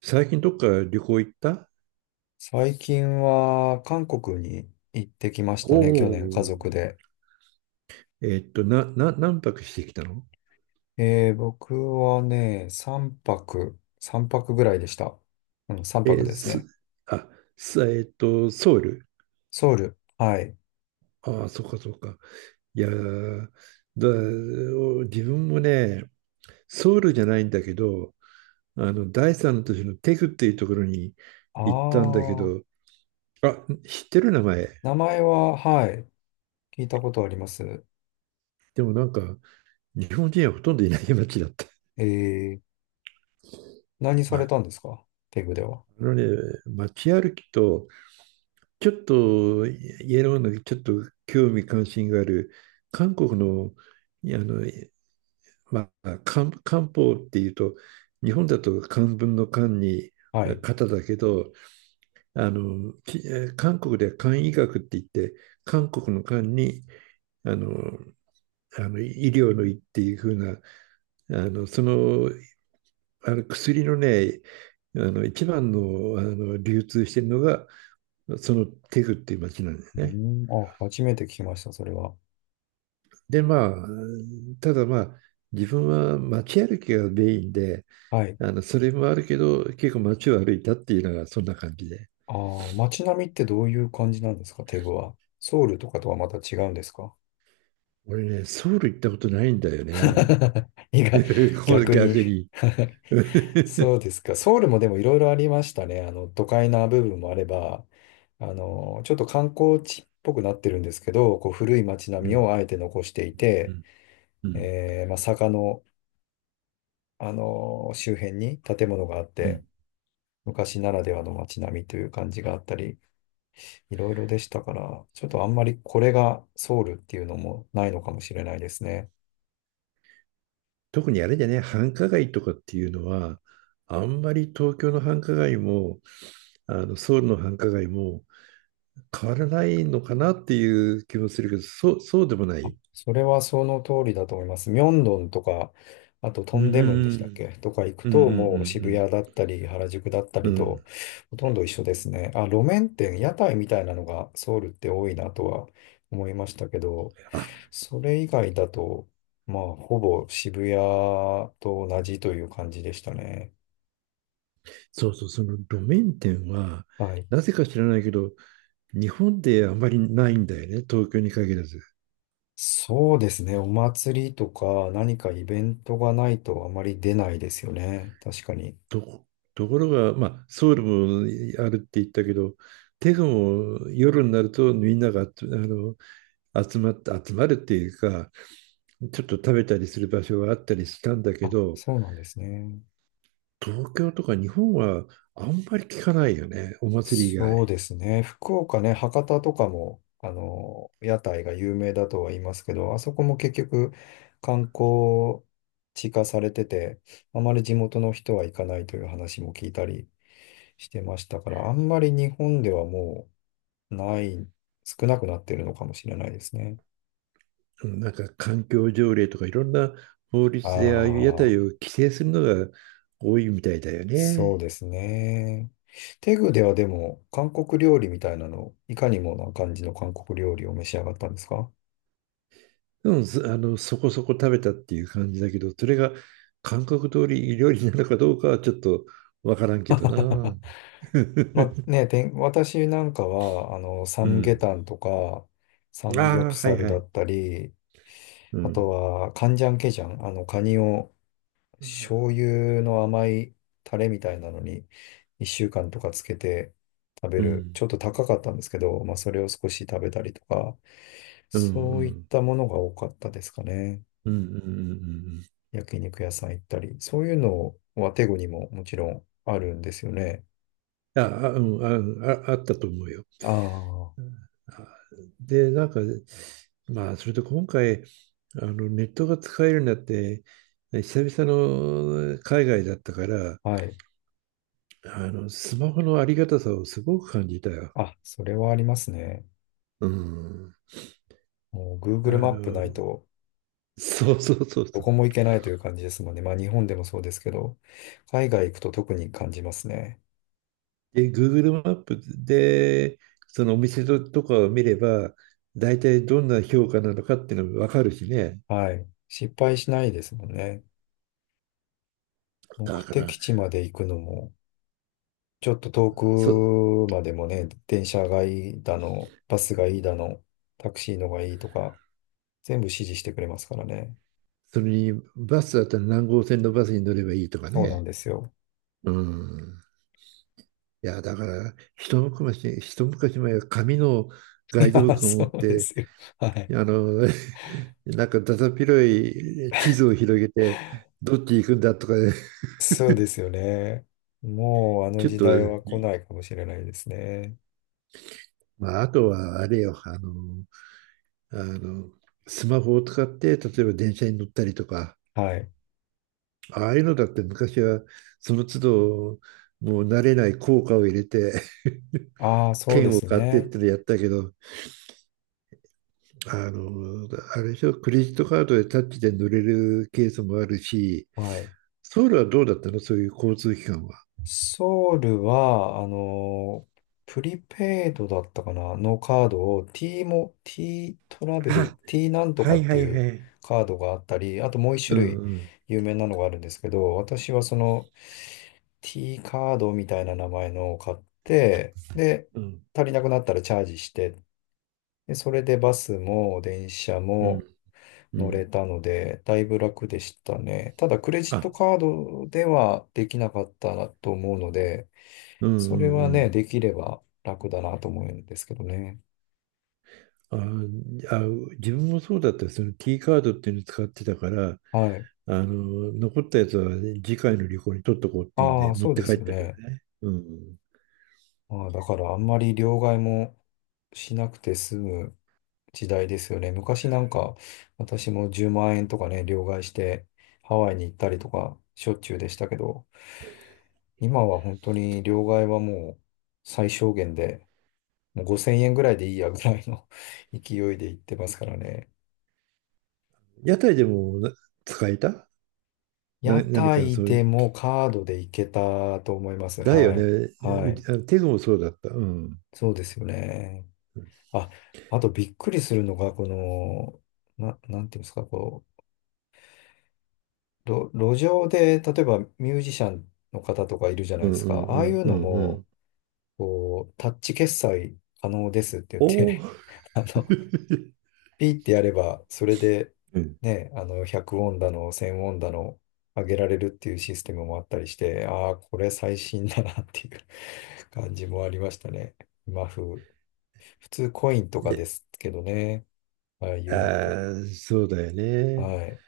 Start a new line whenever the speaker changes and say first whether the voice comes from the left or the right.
right: 最近どっか旅行行った？
left: 最近は韓国に行ってきまし
right: お
left: たね、去
right: お
left: 年家
right: ー。
left: 族で。
right: 何泊してきたの？
left: 僕はね、3泊ぐらいでした。うん、3泊
right: え
left: です
right: す、
left: ね。
right: あ、す、えっと、ソウル。
left: ソウル。はい。
right: ああ、そっかそっか。いやー、だ、お自分もね、ソウルじゃないんだけど、第三の都市のテグっていうところに
left: あ
right: 行ったんだけ
left: あ、
right: ど、あ、知ってる名前。
left: 名前は、はい、聞いたことあります。
right: でもなんか、日本人はほとんどいない街だった。
left: えー、何さ
right: ま
left: れ
right: あ、
left: たんですかテグでは？
right: あのね、街歩きと、ちょっとイエローのちょっと興味関心がある韓国の、あの、まあ、漢方っていうと日本だと漢文の漢に
left: はい。
right: 方だけど、あのき韓国では漢医学って言って、韓国の漢にあの医療の医っていう風な、あのその、薬のね、一番の、流通してるのがそのテグっていう町なんです
left: う
right: ね。
left: ん、あ、初めて聞きました、それは。
right: で、まあ、ただまあ、自分は街歩きがメインで、
left: はい。
right: それもあるけど、結構街を歩いたっていうのがそんな感じで。
left: ああ、街並みってどういう感じなんですかテグは？ソウルとかとはまた違うんですか？
right: 俺ね、ソウル行ったことないんだよね。
left: 意外、
right: これ
left: 逆に。
right: 逆に。う
left: そうですか。ソウルもでもいろいろありましたね。あの、都会な部分もあれば、あの、ちょっと観光地っぽくなってるんですけど、こう古い街並みを
right: ん。
left: あえて残してい
right: う
left: て、
right: んうん。
left: まあ、坂の、あの、周辺に建物があっ
right: う
left: て、
right: ん。
left: 昔ならではの街並みという感じがあったり、いろいろでしたから、ちょっとあんまりこれがソウルっていうのもないのかもしれないですね。
right: 特にあれだね、繁華街とかっていうのは、あんまり東京の繁華街も、ソウルの繁華街も変わらないのかなっていう気もするけど、そう、そうでもな
left: あ、
right: い。
left: それはその通りだと思います。ミョンドンとか、あとト
right: うんう
left: ンデムンでしたっ
right: ん
left: けとか行く
right: うんう
left: と、もう渋
right: ん
left: 谷だったり、原宿だった
right: う
left: り
right: んうん。う
left: と、
right: ん。
left: ほとんど一緒ですね。あ、路面店、屋台みたいなのがソウルって多いなとは思いましたけど、
right: あ、
left: それ以外だと、まあ、ほぼ渋谷と同じという感じでしたね。
right: そうそう、その路面店は、
left: はい。
right: なぜか知らないけど、日本であまりないんだよね、東京に限らず。
left: そうですね。お祭りとか何かイベントがないとあまり出ないですよね。確かに。
right: と、ところが、まあ、ソウルもあるって言ったけど、テグも夜になるとみんなが集あの集まって集まるっていうか、ちょっと食べたりする場所があったりしたんだけ
left: あ、
right: ど、
left: そうなんですね。
right: 東京とか日本はあんまり聞かないよね、お祭り以外。
left: そうですね。福岡ね、博多とかも、あの、屋台が有名だとは言いますけど、あそこも結局観光地化されてて、あまり地元の人は行かないという話も聞いたりしてましたから、あんまり日本ではもうない、少なくなってるのかもしれないですね。
right: なんか環境条例とかいろんな法律でああいう屋
left: ああ、
right: 台を規制するのが多いみたいだよ
left: そう
right: ね。
left: ですね。テグではでも、韓国料理みたいなの、いかにもな感じの韓国料理を召し上がったんですか？
right: でもずあのそこそこ食べたっていう感じだけど、それが韓国通り料理なのかどうかはちょっとわからんけどな。
left: まあ ね、私なんかは、あの、サ
right: う
left: ムゲ
right: ん。
left: タンとか、サ
right: あ
left: ムギョプ
right: あ、は
left: サ
right: い
left: ル
right: は
left: だ
right: い。
left: ったり、
right: う
left: あと
right: ん。
left: は、カンジャンケジャン、あの、カニを醤油の甘いタレみたいなのに、1週間とかつけて食べ
right: う
left: る、
right: ん。
left: ちょっと高かったんですけど、まあ、それを少し食べたりとか、
right: うんう
left: そういっ
right: ん。
left: たものが多かったですかね。
right: うんうんうん
left: 焼肉屋さん行ったり、そういうのはテゴにももちろんあるんですよね。
right: うん。うん、あったと思うよ。
left: ああ、は
right: で、なんか、まあ、それと今回、ネットが使えるようになって、久々の海外だったから、
left: い。
right: スマホのありがたさをすごく感じたよ。
left: あ、それはありますね。
right: うん。
left: もう
right: あ
left: Google マップ
right: の、
left: ないと
right: そうそうそう
left: ど
right: そう。
left: こも行けないという感じですもんね。まあ日本でもそうですけど、海外行くと特に感じますね。
right: で、Google マップで、そのお店とかを見れば、大体どんな評価なのかっていうのも分かるしね。
left: はい。失敗しないですもんね。目
right: だか
left: 的
right: ら、
left: 地まで行くのも、ちょっと遠
right: そ、
left: くまでもね、電車がいいだの、バスがいいだの、タクシーのがいいとか、全部指示してくれますからね。
right: それにバスだったら何号線のバスに乗ればいいとか
left: そうな
right: ね。
left: んですよ。
right: うん。いや、だから、一昔前は紙の ガ
left: い
right: イドブ
left: や、
right: ックを
left: そ
right: 持っ
left: うで
right: て、
left: すよ。はい。
right: あの、なんかだだっ広い地図を広げて、どっち行くんだとか、
left: そうですよね。もうあの
right: ちょっ
left: 時
right: と、
left: 代は来ないかもしれないですね。
right: まあ、あとはあれよ、あの、スマホを使って、例えば電車に乗ったりとか、
left: はい。
right: ああいうのだって昔は、その都度、もう慣れない効果を入れて、
left: ああ、そうで
right: 券を
left: す
right: 買ってっ
left: ね。
right: てのやったけど、あの、あれでしょ、クレジットカードでタッチで乗れるケースもあるし、
left: はい。
right: ソウルはどうだったの、そういう交通機関は。
left: ソウルは、プリペイドだったかなのカードを T も、T ト ラベル、
right: あ、
left: T なんと
right: は
left: か
right: い
left: っ
right: は
left: て
right: い
left: いう
right: はい。
left: カードがあったり、あともう一
right: う
left: 種
right: ん
left: 類
right: うん
left: 有名なのがあるんですけど、私はその T カードみたいな名前のを買って、で、
right: うん
left: 足りなくなったらチャージして、で、それでバスも電車
right: う
left: も、
right: んう
left: 乗れ
right: ん。
left: たので、だいぶ楽でしたね。ただ、クレジット
right: あ
left: カードではできなかったなと思うので、
right: うんうん
left: それ
right: う
left: はね、
right: ん。
left: できれば楽だなと思うんですけどね。
right: ああ自分もそうだった、その T カードっていうの使ってたから、
left: はい。
right: 残ったやつは次回の旅行に取っとこうっていうん
left: あ
right: で
left: あ、
right: 持っ
left: そう
right: て
left: で
right: 帰
left: す
right: った
left: よ
right: けど
left: ね。
right: ね、うん、
left: ああ、だからあんまり両替もしなくて済む時代ですよね。昔なんか私も10万円とかね、両替してハワイに行ったりとかしょっちゅうでしたけど、今は本当に両替はもう最小限でもう5000円ぐらいでいいやぐらいの 勢いで行ってますからね。
right: 屋台でも使えた、
left: 屋
right: 何か
left: 台
right: そう
left: で
right: いう
left: もカードで行けたと思います。
right: だよ
left: は
right: ね。
left: い。は
right: う
left: い。
right: ち、テゾもそうだった。うん。
left: そうですよね。あ、あとびっくりするのが、この、なんていうんですか、こう、路上で、例えばミュージシャンの方とかいるじゃない
right: う
left: で
right: んう
left: すか。
right: ん
left: あ
right: う
left: あい
right: ん
left: う
right: う
left: の
right: んう
left: も、
right: ん。
left: こう、タッチ決済可能ですって言っ
right: おお。
left: て あの、ピーってやれば、それで、
right: うん。
left: ね、あの、100ウォンだの、1000ウォンだの、上げられるっていうシステムもあったりして、ああ、これ最新だなっていう 感じもありましたね。今風。普通コインと
right: い
left: か
right: や、
left: ですけどね、ああい
right: あ
left: うのって。
right: ー、そうだよね。
left: はい。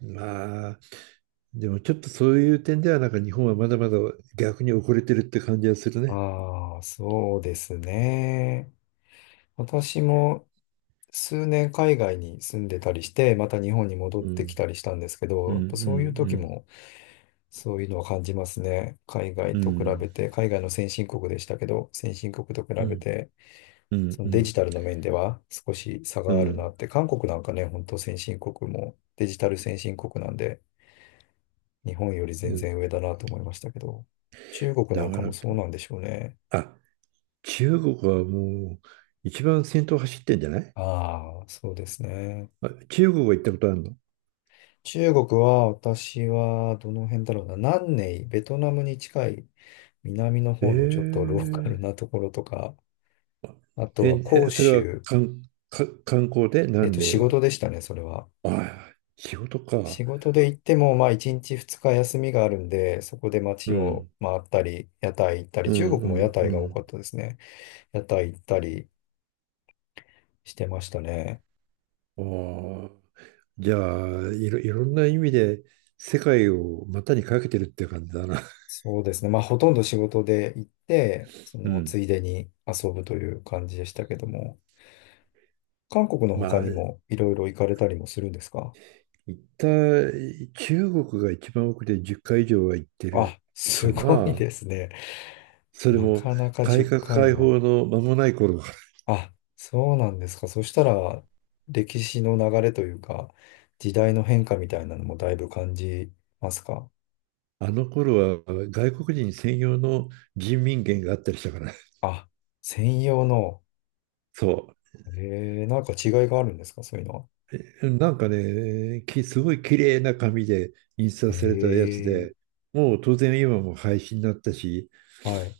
right: まあ、でもちょっとそういう点では、なんか日本はまだまだ逆に遅れてるって感じはするね。
left: ああ、そうですね。私も数年海外に住んでたりして、また日本に戻っ
right: う
left: てき
right: ん。
left: たりしたんですけ
right: う
left: ど、
right: ん
left: やっぱそういう
right: う
left: 時
right: んう
left: もそういうのは感じますね。海外
right: んう
left: と比べ
right: ん
left: て、海外の先進国でしたけど、先進国と比
right: う
left: べ
right: ん
left: て、
right: う
left: そのデ
right: ん
left: ジタルの面では少し差
right: う
left: があるな
right: ん
left: って、韓国なんかね、本当先進国もデジタル先進国なんで、日本より
right: う
left: 全
right: ん。
left: 然上だなと思いましたけど、中国な
right: だ
left: ん
right: か
left: か
right: ら、
left: もそうなんでしょうね。
right: あ、中国はもう一番先頭走ってんじゃない？
left: ああ、そうですね。
right: 中国は行ったことあるの？
left: 中国は私はどの辺だろうな、南寧、ベトナムに近い南の
right: え
left: 方のちょっとローカル
right: え
left: なところとか、あと
right: え、
left: は広
right: それは、
left: 州、
right: かんか観光で？何例
left: 仕
right: は。
left: 事でしたね、それは。
right: ああ、仕事か。
left: 仕事で行っても、まあ、1日2日休みがあるんで、そこで
right: う
left: 街を
right: ん、
left: 回ったり、屋台行ったり、
right: う
left: 中国も屋
right: ん、
left: 台
right: う
left: が多
right: ん、
left: かったですね。屋台行ったりしてましたね。
right: うん。ああ、じゃあ、いろんな意味で世界を股にかけてるっていう感じだな。
left: そうですね。まあ、ほとんど仕事で行って、そ
right: う
left: の、つ
right: ん。
left: いでに遊ぶという感じでしたけども、韓国の他
right: まあ、
left: にもいろいろ行かれたりもするんですか？
right: 行った、中国が一番奥で10回以上は行って
left: あ、
right: るか
left: すごい
right: な。
left: ですね。
right: それ
left: な
right: も
left: かなか
right: 改
left: 10
right: 革
left: 回
right: 開
left: は。
right: 放の間もない頃。
left: あ、そうなんですか。そしたら、歴史の流れというか、時代の変化みたいなのもだいぶ感じますか？
right: あの頃は外国人専用の人民元があったりしたから。
left: あ、専用の、
right: そう。
left: なんか違いがあるんですかそういうのは？
right: なんかね、すごい綺麗な紙で印刷されたやつで、
left: え
right: もう当然今も廃止になったし、
left: はい。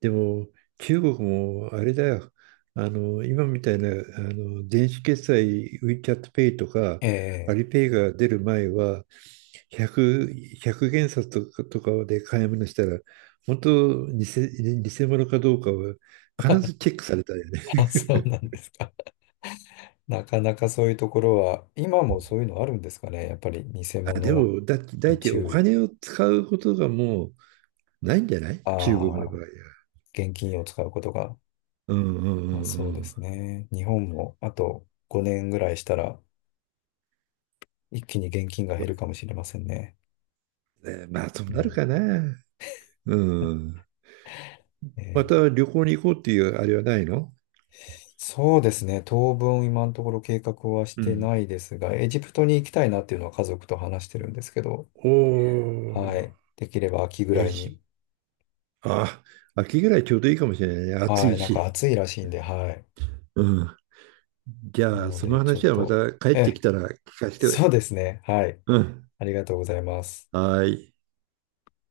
right: でも中国もあれだよ、今みたいな、電子決済 WeChat Pay とか
left: え
right: ア
left: え。
right: リペイが出る前は、100、1元札とかとかで買い物したら、本当偽物かどうかは必ずチェックされたよね。
left: あ、そうなんですか。なかなかそういうところは、今もそういうのあるんですかね。やっぱり偽
right: で
left: 物
right: も、だいい
left: に
right: ち、お
left: 注意。
right: 金を使うことがもう、ないんじゃない、
left: あ
right: 中国の場
left: あ、
right: 合は。
left: 現金を使うことが、
right: うんう
left: まあ
right: んう
left: そうです
right: ん
left: ね。日本もあと5年ぐらいしたら、一気に現金が減るかもしれませんね。
right: うん。ね、まあ、そう
left: う
right: なる
left: ん、
right: かな。うん。
left: え
right: ま
left: ー
right: た旅行に行こうっていうあれはないの？
left: そうですね。当分今のところ計画はし
right: う
left: て
right: ん。
left: ないですが、エジプトに行きたいなっていうのは家族と話してるんですけど、
right: お
left: はい。
right: ー、
left: できれば秋ぐ
right: エ
left: らい
right: ジプ
left: に。
right: ト。あ、秋ぐらいちょうどいいかもしれないね。暑
left: は
right: い
left: い。なんか
right: し。
left: 暑いらしいんで、はい。
right: うん。じ
left: な
right: ゃあ、
left: の
right: その
left: で、ちょっ
right: 話はま
left: と、
right: た帰
left: え
right: ってき
left: え、
right: たら聞かせて。
left: そうですね。はい。
right: うん。
left: ありがとうございます。
right: はーい。